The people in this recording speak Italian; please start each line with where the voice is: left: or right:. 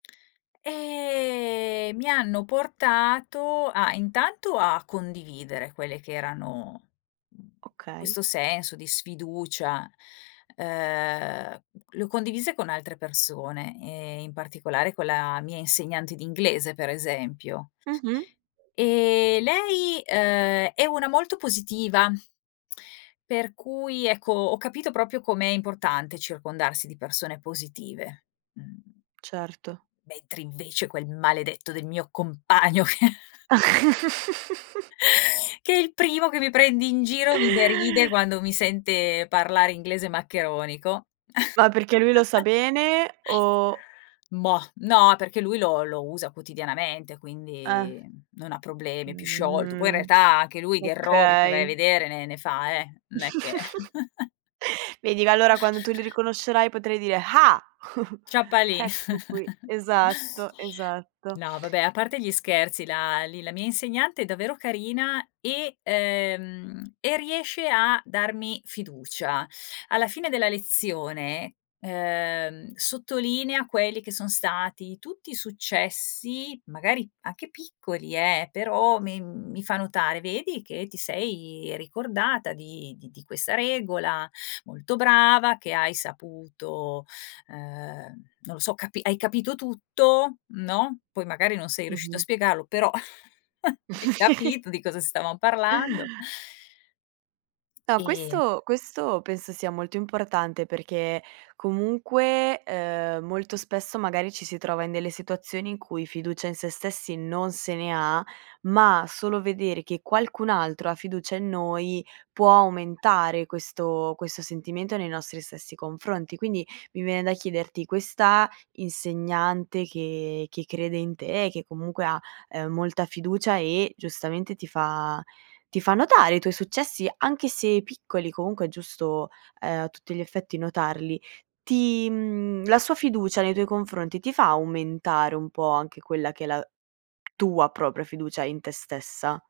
left: E mi hanno portato, a intanto, a condividere quelle che erano, mhmm,
right: Okay.
left: questo senso di sfiducia. Uhm, l'ho condivise con altre persone e in particolare con la mia insegnante di inglese, per esempio.
right: Mh-mh.
left: E lei uhm, è una molto positiva. Per cui, ecco, ho capito proprio com'è importante circondarsi di persone positive. Mh.
right: Certo.
left: Mentre, invece, quel maledetto del mio compagno che che è il primo che mi prende in giro mi deride quando mi sente parlare inglese maccheronico.
right: Ma perché lui lo sa bene o
left: Mah, no perché lui lo lo usa quotidianamente
right: Eh.
left: quindi non ha problemi, è più sciolto. Poi in
right: Mh.
left: realtà anche lui di errori se vai a
right: Okay.
left: vedere ne ne fa, eh, non è che
right: Vedi g allora quando tu li riconoscerai potrai dire: "Ah,
left: [unintelligible] lì.
right: ecco qui." Esatto, esatto.
left: No, vabbè a parte gli scherzi la, lì la mia insegnante è davvero carina e ehm, e riesce a darmi fiducia. Alla fine della lezione ehm, sottolinea quelli che sono stati tutti successi, magari anche piccoli eh, però mi mi fa notare: "Vedi che ti sei ricordata di di di questa regola, molto brava che hai saputo", ehm, non lo so "Capi hai capito tutto, no". Poi magari non sei riuscita a
right: Mh-mh.
left: spiegarlo, però hai capito di cosa stavamo parlando.
right: No,
left: Ehm
right: questo questo penso sia molto importante perché comunque, uhm, molto spesso magari ci si trova in delle situazioni in cui fiducia in sé stessi non se ne ha. Ma solo vedere che qualcun altro ha fiducia in noi può aumentare questo questo sentimento nei nostri stessi confronti. Quindi, mi viene da chiederti, questa insegnante che che crede in te, che comunque ha, ehm, molta fiducia e, giustamente, ti fa ti fa notare i tuoi successi, anche se piccoli comunque è giusto, ehm, a tutti gli effetti notarli. Ti, la sua fiducia, nei tuoi confronti, ti fa aumentare un po' anche quella che è la tua propria fiducia in te stessa?